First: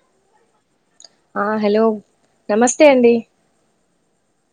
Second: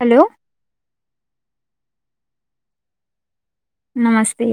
Hello ఆ hello నమస్తే అండి నమస్తే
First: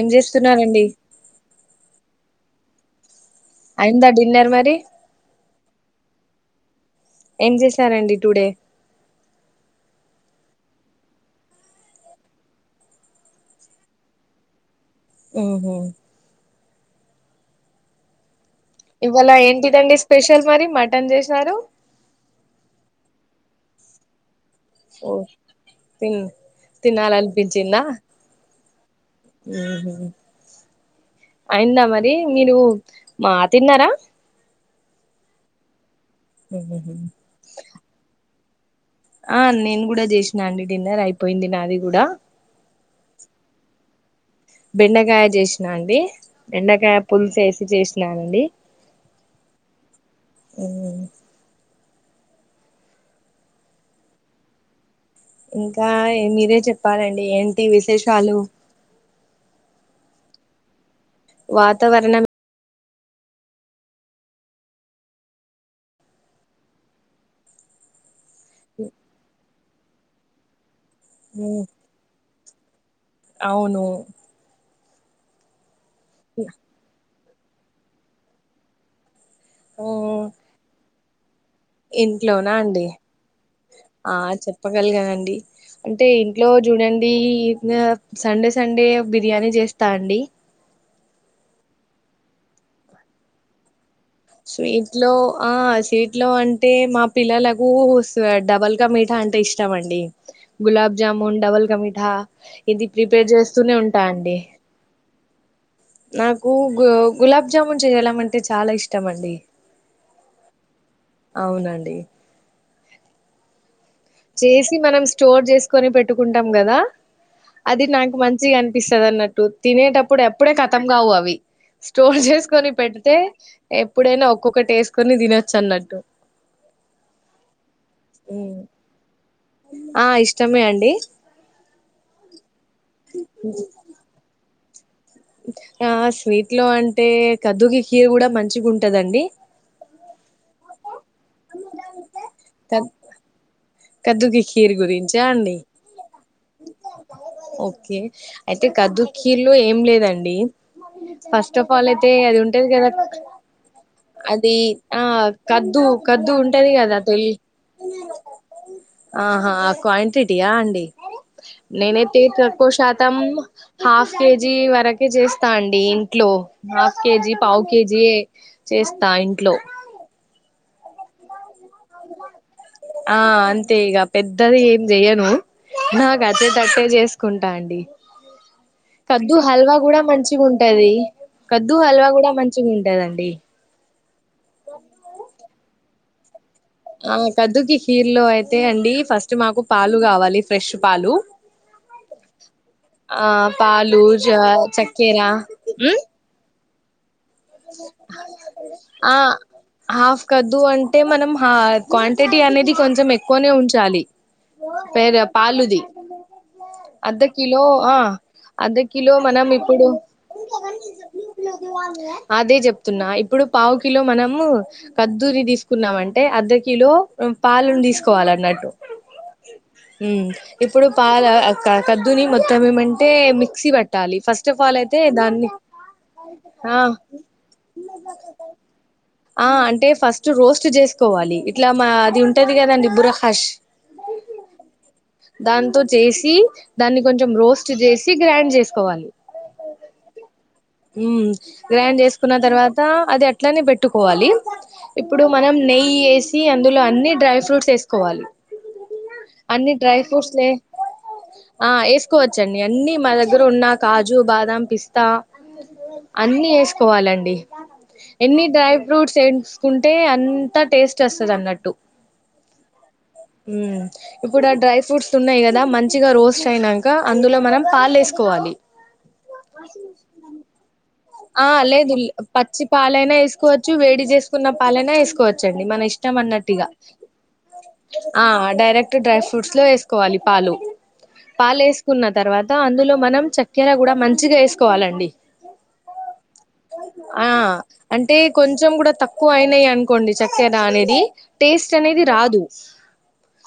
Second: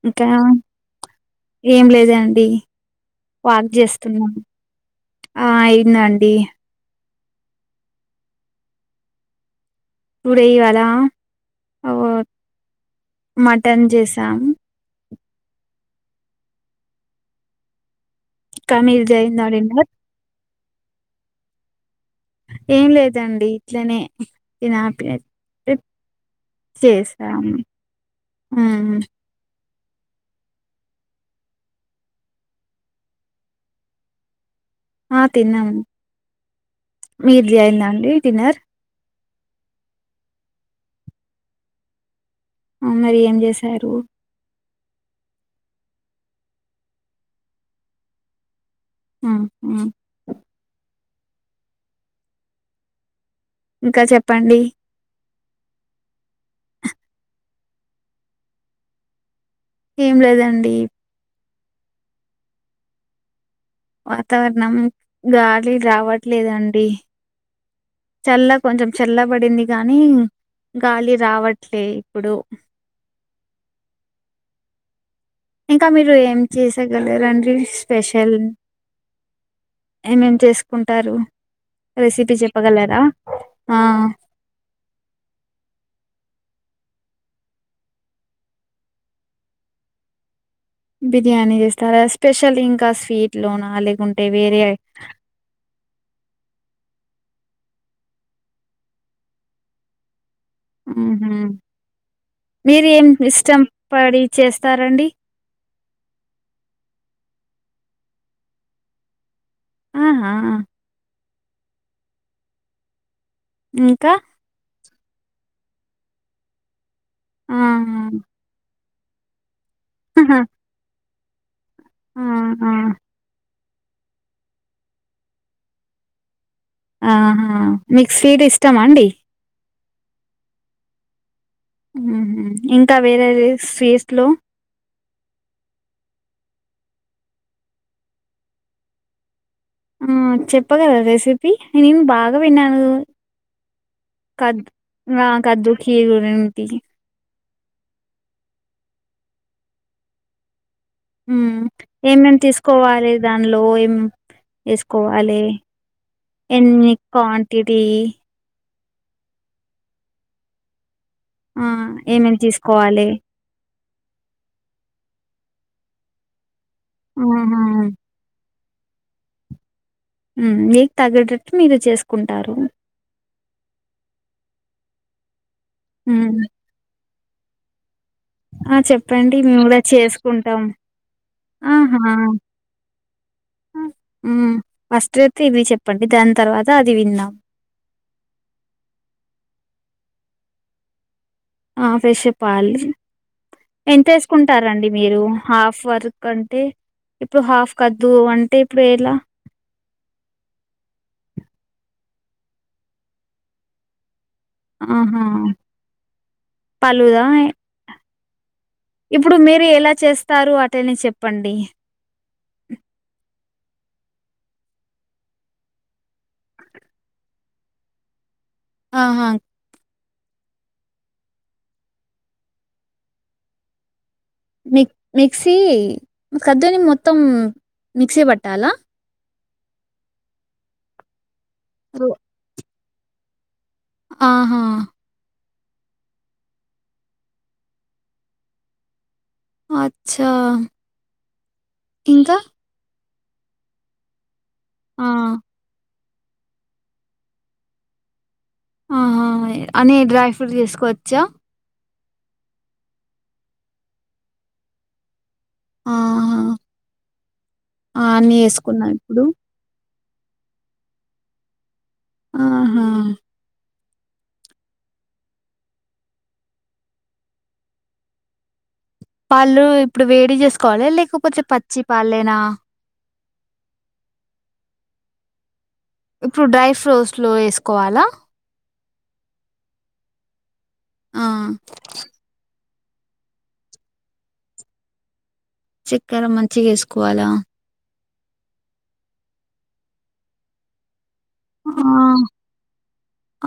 ఏం కాన్ చేస్తున్నారండి ఏం లేదండీ వాక్ అయిందా జేస్తున్నా డిన్నర్ మరి ఆ అయిందండీ ఏం జేశారండి టుడే టుడే ఇవాలా అవో మటన్ జేసాం ఊ హుమ్ ఇంకా మీది ఇవ్వాలా అయిందా డిన్నర్ ఏంటిదండి స్పెషల్ మరి మటన్ జేసారు ఏం లేదండి ఇట్లనే ఓ తినాపెట్ పిప్ తిన్ చేసాం తినాలనిపించిందా ఉమ్ ఊఁ అయిందా మరి మీరు మ తిన్నార ఆ తిన్నాము హ మీది అయింద అండి డిన్నర్ ఆ నేను కూడ చేసినా అండి డిన్నర్ అయిపోయింది నాది కూడా ఆ మరి ఏం చేశారు బెండకాయ చేసినా అండి బెండకాయ పులుస వేసి చేసినానుండి ఆహా ఊ ఇంకా చెప్పండి ఇంకా మీరే చెప్పాలండి ఏంటి విశేషాలు ఏం లేదండి వాతావరణం వాతావరణం గాలి రావట్లేదండి చల్ల కొంచెం చల్లబడింది గానీ గాలి హ్మ్ రావట్లే ఇప్పుడు అవును ఇంకా మీరు ఏం చేసగలరండి స్పెషల్ హ్మ్. ఏమేం చేసుకుంటారు రెసిపీ ఇంట్లోనా చెప్పగలరా ఆ [unintelligible] అండి అంటే ఇంట్లో చూడండి సండే సండే బిర్యానీ చేస్తా అండి బిర్యానీ చేస్తార స్పెషల్ ఇంకా స్వీట్ లోన లేకుంటే వేరే స్వి సీట్లో ఆ సీట్ లో అంటే మా పిల్లలకు డబల్కా మీఠా అంటే ఇష్టం అండి ఊహు గులాబ్జామున్ డబల్ క మిఠా ఇది ప్రిపేర్ చేస్తూనే ఉంట అండి [unintelligible] రండి నాకు గు గులాబ్జామున్ చేయడం అంటే చాల ఇష్టం అండి ఆహా అవునండి ఇంక చేసి మనం స్టోర్ చేసుకొని పెట్టుకుంటాం కదా అది ఆహా నాకు మంచిగా పిస్తదన్నట్టు తినేటప్పుడు ఆహా ఎప్పుడే కతం కావు అవి స్టోర్ ఆ! ఆ! చేసుకొని పెడితే ఎప్పుడైన ఒక్కొకటి ఎసుకొని తినొచ్చు అన్నట్టు ఆహా మికు స్వీట్ ఉమ్. ఇష్టమా అండి ఆ ఇష్టమే అండి ఇంకా వేరేవేరే స్వీట్ లో ఆ స్వీట్ లో అంటే కద్దుకి కీర్ కూడ మంచిగా ఉంటదండి ఆ చెప్పగలార రెసిపీ నేనేం బాగ విన్నాను కద్ కద్దుకి కీర్ గురించా అండి [unintelligible] ఓకే అయితే కీర్ లో ఏం లేదండి హ్మ్ ఫస్ట్ ఆఫ్ ఆల్ అయితే ఏమేమి అది ఉంటది కదా తీసుకోవాలి దానిలో ఏం అది ఆ వేసుకోవాలి కద్దు కద్దు ఉంటది కదా [unintelligible] టిటి ఆహా క్వాంటిటీయ అండి ఆ నేనయితే ఏమేమి తక్కువ తీసుకోవాలి శాతం హాఫ్ కేజీ వరకే చేస్తాన్డి ఇంట్లో హాఫ్ కేజీ ఆహా పావ్ కేజీఏ చేస్తా ఇంట్లో మ్ నీకు తగే టట్టు మీరే చేసుకుంటారు ఆ అంతే ఇక పెద్దది ఏం చెయ్యను నా హ్మ్ కచ్చిటట్టే చేసు కుంటా అండి ఆ కద్దు చెప్పండి మేము హల్వా కూడా మంచిగా చేసుకుంటాం ఉంటది కద్దు హల్వా కూడా మంచిగుంటదండి ఉమ్ మ్ మస్ట్ యితే ఇవి చెప్పండి దాన్ తర్వా ఆ కద్దుకి కిర్ లో అయితే అండి ఫస్ట్ మాకు పాలు కావాలి ఫ్రెష్ పాలు ఆ ఫ్రెష్ పాలు ఆ పాలు జ ఎంతేసుకుంటారండి మీరు చక్కెర హాఫ్ ఉమ్ వర్ అంటే ఇప్పుడు హాఫ్ కద్దు వంటి పేల ఆ హాఫ్ కద్దు అంటే మనం హా క్వాంటిటీ అనేది కొంచెం ఎక్కువనే ఉంచాలి వేరే ఆహా పాలుది అర్ధ పలుదా కిలో ఆ అర్ధ కిలో మనం మీరు ఇప్పుడు ఎలా చేస్తారు అటని చెప్పండి అదే చెప్తున్నా ఇప్పుడు పావుకిిలో మనము కద్దూరి తీసుకున్నామంటే అర్ధ కిలో పాలను తీసుకోవాలన్నట్టు ఆహా మ్ ఇప్పుడు పాల ఆ కద్దుని మొత్తం ఏమంటే మిక్సీ పట్టాలి ఫస్ మిక్ మిక్సీ కదుని ఆ మొత్తం మిక్సీ పట్టాలా ఆ అంటే ఫస్ట్ రోస్ట్ చేసుకోవాలి ఇట్లా మా రొ అది ఉంటది కదండి బురహాష్ ఆహా దాంతో చేసి దాన్ని కొంచెం రోస్ట్ చేసి గ్రైండ్ చేసుకోవాలి. అచ్చ మ్మ్ గ్రైండ్ చేసుకున్న తర్వాత అది అట్లానే పెట్టుకోవాలి ఆ ఇప్పుడు మనం నెయ్యి ఏస్ నీ అందులో అన్ని డ్రై ఫ్రూట్స్ ఏసుకోవాలి ఆ హా అని డ్రై ఫ్రూట్ వేసుకోవచ్చా ఆ ఏసుకోవచ్చండి అన్ని మా దగ్గర ఉన్న కాజు బాదం పిస్తా ఆహా అన్నీ ఏసుకోవాలండి అన్ని ఎన్ని డ్రై వేసుకున్నా ఫ్రూట్స్ ఇప్పుడు సెట్స్ ఉంటే అంతా టేస్టోస్తదన్నట్టు ఆహా మ్మ్ ఇప్పుడు ఆ డ్రై ఫ్రూట్స్ ఉన్నాయి కదా మంచిగా రోస్ట్ అయినాక అందులో మనం పాలేసుకోవాలి పాళ్ళు ఇప్పుడు వేడి చేసుకోవాలి లేక ఆ లేదు పచ్చి పాలైనా ఏసుకోవచ్చు వేడి చేసుకున్న పాలైనా ఏసుకోవచ్చండి మన ఇష్ట ఇట్టం ఇప్పుడు అన్నట్టు ఇగ డ్రై ఫ్రూట్స్‌లో ఏసుకోవాలా? ఆ డైరెక్ట్ ట్ డ్రై ఫ్రూట్స్ లో వేసుకోవాలి పాలు ఆ! పాలేస్ కున్న తర్వాత అందులో మనం చక్కెర కూడా మంచిగా ఏసుకోవాలండి గర మంచిగేసుకోవాలా ఆ అంటే కొంచెం కూడా తక్కువ అయినాయి అనుకోండి చక్కెర అనేది టేస్ట్ ఆ! అనేది రాదు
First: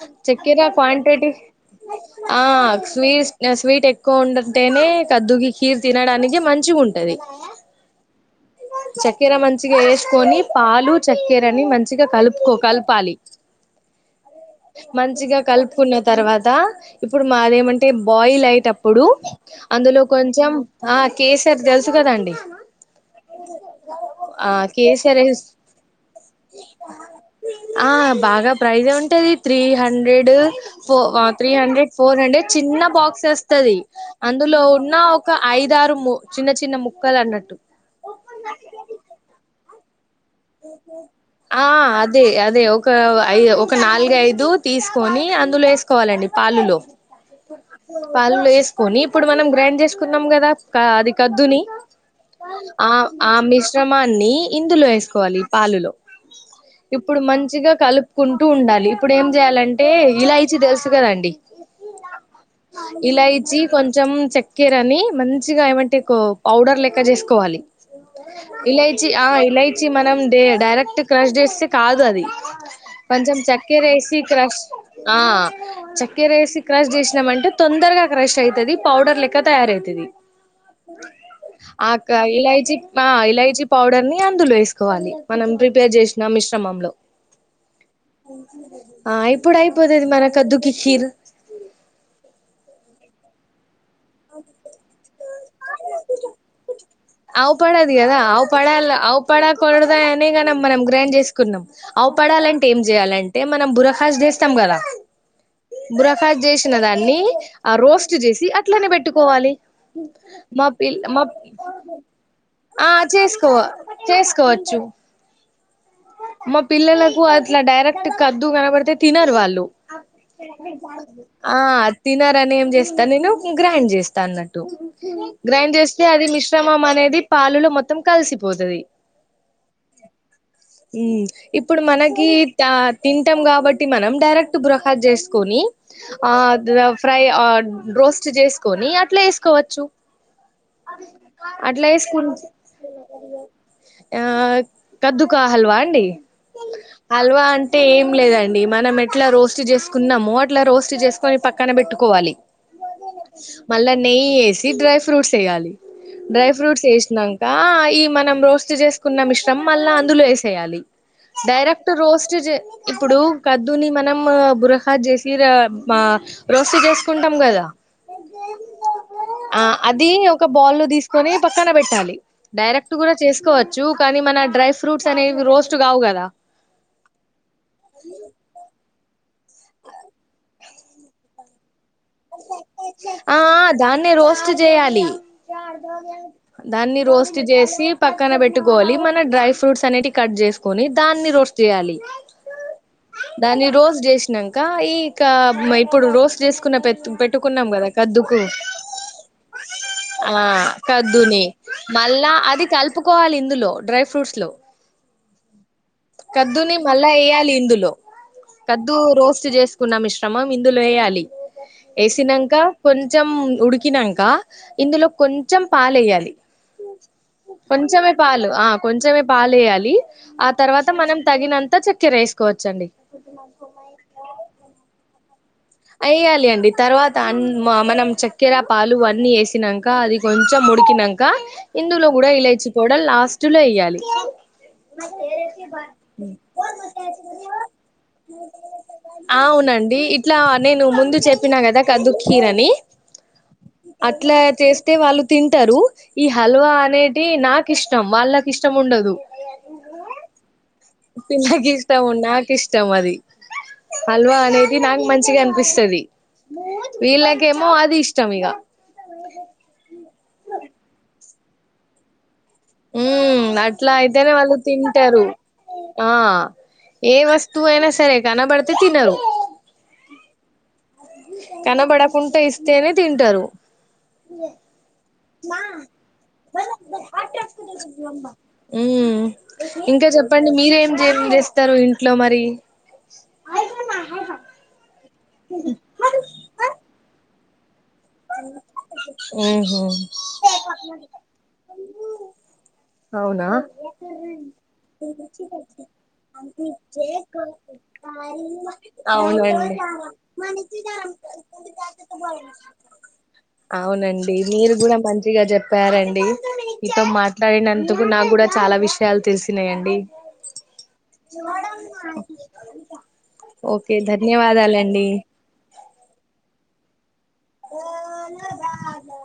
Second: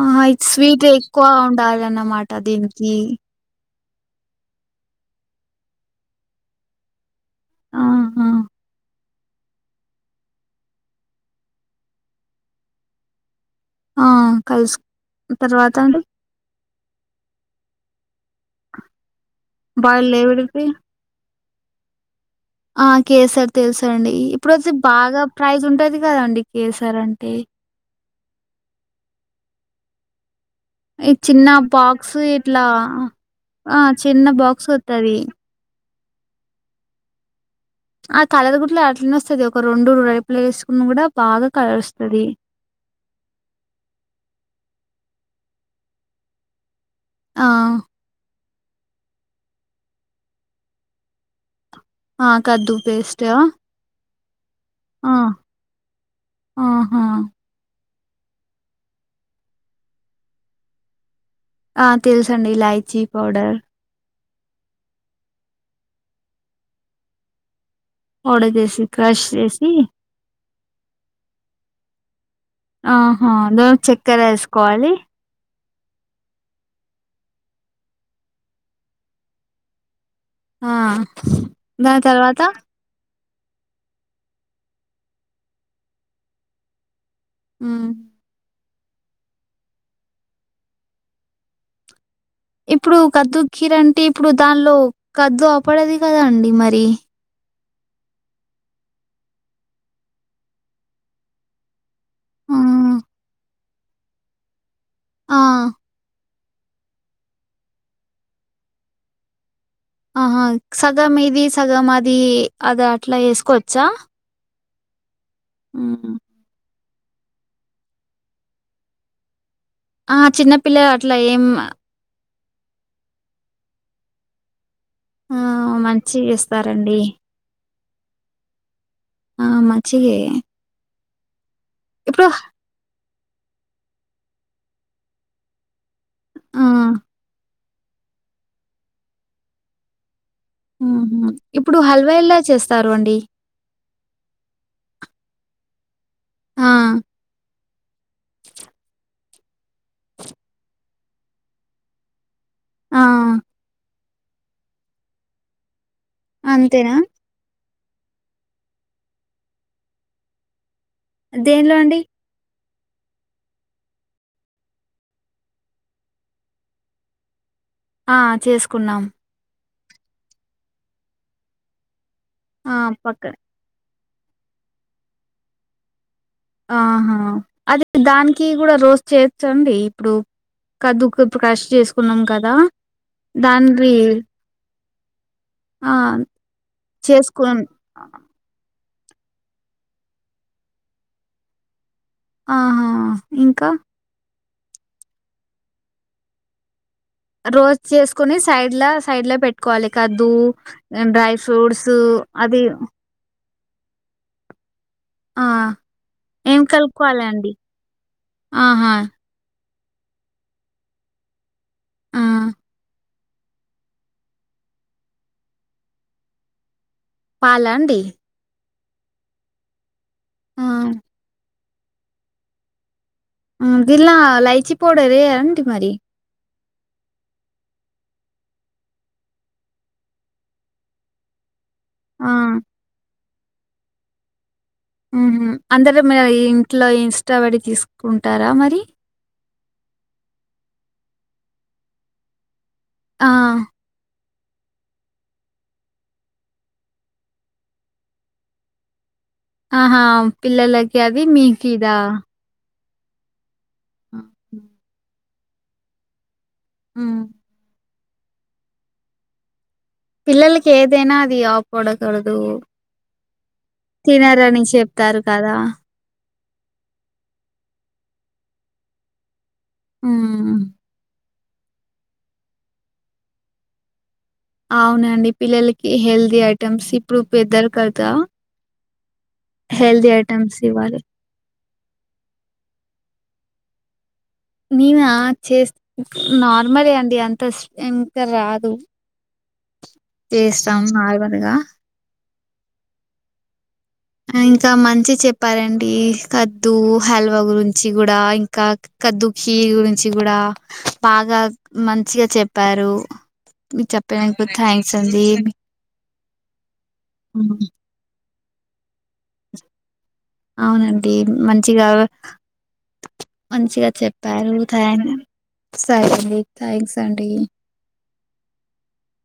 ఆహా! ఇది చక్కెర స్వీట్ ఎక్కువ క్వాంటిటీస్ ఉండాలన్నమాట ఆ దీనికి. స్వీస్ నా స్వీట్ ఎక్కువ ఉండటేనే కద్దుకి కీర్ తినడానికి మంచిగున్టది. ఆహా! చక్కెర మంచిగా ఏసుకొని పాలు చక్కెరని మంచిగ కలుపుకో కలపాలి ఆ! కలుసు మంచిగా తర్వాత కలుపుకున్న అండి? తర్వాత ఇప్పుడు మాదేమంటే బాయిల్ అయిటప్పుడు అందులో బాయిల్డ్ కొంచెం లేవిడికి? ఆ కేసర్ తెలుసు కదండి ఆ కేసర్ తెలుసండి ఆ ఇప్పుడు అయితే కేసర్ బాగా ప్రైజ్ ఉంటది కదాండి కేసర్ అంటే. ఆ బాగా ప్రైజే ఉంటాది త్రీ హండ్రెడ్. ఫో ఈ అ చిన్న three hundred box four hundred ఇట్లా చిన్న బాక్స్ వస్తాది ఆ! చిన్న అందులో బాక్స్ ఉన్న వత్తది. ఒక. ఐదారు ము చిన్న చిన్న ముక్కలు అన్నట్టు. ఆ తలదుగుట్లా అట్లనే వస్తది ఒక రెండు రైపులు వేసుకున్న గూడా బాగా ఆ అదే కలరోస్తది.. అదే ఒక ఐ ఒక నాలుగుఐదు తీసుకొని అందులో వేసుకోవాలండి పాలులో. ఆ! పాలల్లో ఎస్. కొని ఇప్పుడు మనం గ్రైండ్ చేసుకున్నాం కదా క అది కద్దుని ఆ! కద్దు ఆ ఆ పేస్టా? మి. శ్రమాన్ని ఇందులో ఆ! వేసుకోవాలి పాలులో ఆహా ఇప్పుడు మంచిగా కలు. కుంటూ ఉండాలి ఇప్పుడు ఏం చేయాలంటే ఇలాయిచి తెలుసుకదండి. ఆ తెలుసండి ఇలాయిచీ పౌడర్. కొంచెం చెక్కిరని మంచిగా ఏమంటిక్ పౌడర్ లెక్క చేసుకోవాలి. పౌడర్ చేసి ఇలైచి క్రష్ ఆ చేసి ఇలైచి మనం డే డైరెక్ట్ క్రష్ చేస్తే కాదు అది. ఆహా కొంచెం చక్కే దానికి రేసి చక్కెర క్రష్ వేసుకోవాలి ఆ. చెక్కేరేసి క్రష్ చేసినామంటే తొందరగా క్రష్ అయితది పౌడర్ లెక్క తయారయితది. ఆ దా తర్వాత. ఇలాయచీ ఆ ఇలైచీ పౌడర్ ని అందులో వేసుకోవాలి మనం ప్రిపేర్ చేసినా మిశ్రమంలో. ఉమ్. ఆ ఇప్పుడై అయిపోతాది మన కద్దుకి కీరు. ఇప్పుడు కద్దు కీర్ అంటే ఇప్పుడు దాన్లో కద్దు అపడది కదా అండి మరి. ఆవు పేడది కదా ఆవు పడాల అవు పడా [unintelligible] మనం గ్రైండ్ చేస్. కున్నం ఆ ఆవుపడాలంటే ఏం చేయాలంటే మనం బురహాస్ చేస్తాం కదా ఆ బుర. ఫ చేసిన దాన్ని ఆ రోస్ట్ చేసి అట్లనే పెట్టుకోవాలి. ఆహా మా పిల్ సగం మా ఇది సగం అది అది ఆ అట్లా చేసుకో వేసుకోవచ్చా. చేసుకోవచ్చు. ఉహు. మా పిల్లలకు అట్లా డైరెక్ట్ కద్దు కనబడితే తినరు వాళ్ళు. ఆ చిన్నపిల్లలు అట్లా ఏం ఆ. తినారని ఏం చేస్తాను నేను గ్రైండ్ చేస్తా అన్నట్టు ఆ గ్రైండ్ చేస్తే అది మంచిగా మిశ్రం. మమ్ము చేస్తారండి అనేది పాలులో మొత్తం కలిసిపోతది. ఆ మంచిగే. ఈ ఇప్పుడు మనకి. తా తింటాం కాబట్టి మనం డైరెక్ట్ బురకాజ్ జేసుకొని. ఆ ఆద్రా ఫ్రై ఆ రోస్ట్ చేసుకొని అట్లే వేసుకోవచ్చు. ఉహు ఇప్పుడు అట్లా హల్వా వేసుకు ఎలా చేస్తారు అండి. ఆ కద్దుకా హల్వా అండి ఆ! హల్వా అన్. టే ఏం లేదండి మనం ఎట్లా రోస్ట్ చేసుకున్నామో అట్లా రోస్ట్ చేసుకొని పక్కన పెట్టుకోవాలి. ఆ! మళ్ళా నెయ్యి వేసి డ్రై ఫ్రూట్స్ వేయ్యాలి. డ్రై ఫ్రూట్స్ అంతేనా? వేసినాక ఈ మనం రోస్ట్ చేసుకున్న మిశ్రం మళ్ళా అందులో వేసేయాలి. దేనిలో డైరెక్ట్ర్ అండి? రోస్. చుజే ఇప్పుడు కద్దుని మనం బురహాద్ చేసి రా అమ్మ. రోస్టు చేసుకుంటాం గదా. ఆ చేసుకున్నాం. ఆ అది ఒక బౌల్ లో తీసుకొని పక్కన పెట్టాలి ఆ! డైరెక్ట్ కూడా పక్కన చేసుకో. చు కానీ మన డ్రై ఫ్రూట్స్ అనేవి రోస్ట్ కావు కదా. ఆహా అది దానికి కూడా రోజు చేయచ్చండి ఇప్పుడు కద్దుకు కొప్పు కశ్ చేసు ఆ ఆ దాన్నె రోస్ట్ చేయాలి. ఆ! దాన్ని రోస్ట్ చేసుకున్ చేసి పక్కన పెట్టుకోవాలి మన డ్రై ఫ్రూట్స్ అనేటి కట్ చేసుకుని దాన్ని రోస్ట్ చేయాలి ఆహా! దాన్ని ఇంకా రోస్ చేసినాక ఇక ఇప్పుడు రోస్ చేసుకున్న పె పెట్ రోస్ట్ చేసుకుని సైడ్లా సైడ్ లో పెట్టుకోవాలి కద్దు ఆ డ్రై ఫ్రూట్స్ ఊ అది కోవాలి ఇందులో డ్రై ఫ్రూట్స్ లో ఆ! ఏం కద్దుని మళ్ళా కలుపుకోవాలండి? వేయాలి ఇందులో ఆహా! కద్దు రోస్ట్ చేసు న్న మిశ్రమం ఇందులో వేయాలి ఆ! ఏసినంక కొంచెం ఉడికినంక ఇందులో కొంచెం పాలు ఏయాలి. ఓ పాలా అండి? కొంచమే పాలు ఆ కొంచమే పాలు ఏయాలి ఆ తర్వాత మనం తగినంత చ వేసుకోవచ్చండి దిల్లా ఇలాచి పౌడర్ ఏంటి మరి వేయాలి అండి తర్వాత అన్ మ మనం చక్కెర పాలు అన్నీ ఏసినాక అది కొంచెం ఉడికినం ఇందులో ఆ! కూడా ఇలైచి పౌడర్ లాస్ట్ లో వె య్యాలి ఊహు అందరూ మీరు ఇంట్లో ఇష్ట పడి తీసుకుంటారా మరి అవునండి ఇట్లా నేను ముందు చెప్పినా కదా కద్దు కీర్ అని ఆ అట్లా చేస్తే వాళ్ళు తింటారు ఈ హల్వా అనేటి నాకు ఇష్టం వాళ్ళకి ఇష్టం ఉండదు. ఆహా పిల్లలకి అది మీకు పిల్లకి ఇదా ఇష్టం నాకు ఇష్టం అది హల్వా అనేది నాకు మంచిగా అనిపిస్తుది హ్మ్. వీళ్ళ కేమో అది ఇష్టం ఇగ పిల్లలకి ఏదైనా అది ఆపడకూడదు. ఉమ్ అట్లా అయితేనే వాళ్ళు తినరని చెప్తారు తింటారు కదా! ఆ ఏ వస్తువు అయినా సరే కనబడుతే తినరు ఉమ్ కనబడుకుంట ఇస్తేనే తింటారు అవునండి పిల్లలకి హెల్తీ ఐటెమ్స్ ఇప్పుడు పెద్దరు క ఉమ్ ఇంకా చెప్పండి ఐటెమ్స్ మీరేం ఇవ్వాలి. చే చేస్తారు ఇంట్లో మరి నేనా చేస్త నార్మలే అండి అంత ఇక రాదు ఉహు చేస్తాం నార్మల్గా అవునా ఇంకా మంచి చెప్పారండి కద్దు హల్వ గురించి గుడా ఇంకా కద్దు కీర్ అవునండి గురించి కూడా బాగా మంచిగా చెప్పారు మీరు అవునండి చెప్పినందుకు మీరు థ్యాంక్స్ కూడా అండి. మంచిగా చెప్పారండి మీతో ఉమ్, మాట్లాడినంత ఇప్పుడు నా కూడా చాలా విషయాలు తెలిసినాయండి. అవునండి మంచిగా మంచిగా ఓకే చెప్పారు ధన్యవాదాలండి సరే అండి థ్యాంక్స్ అండి అనా బాగా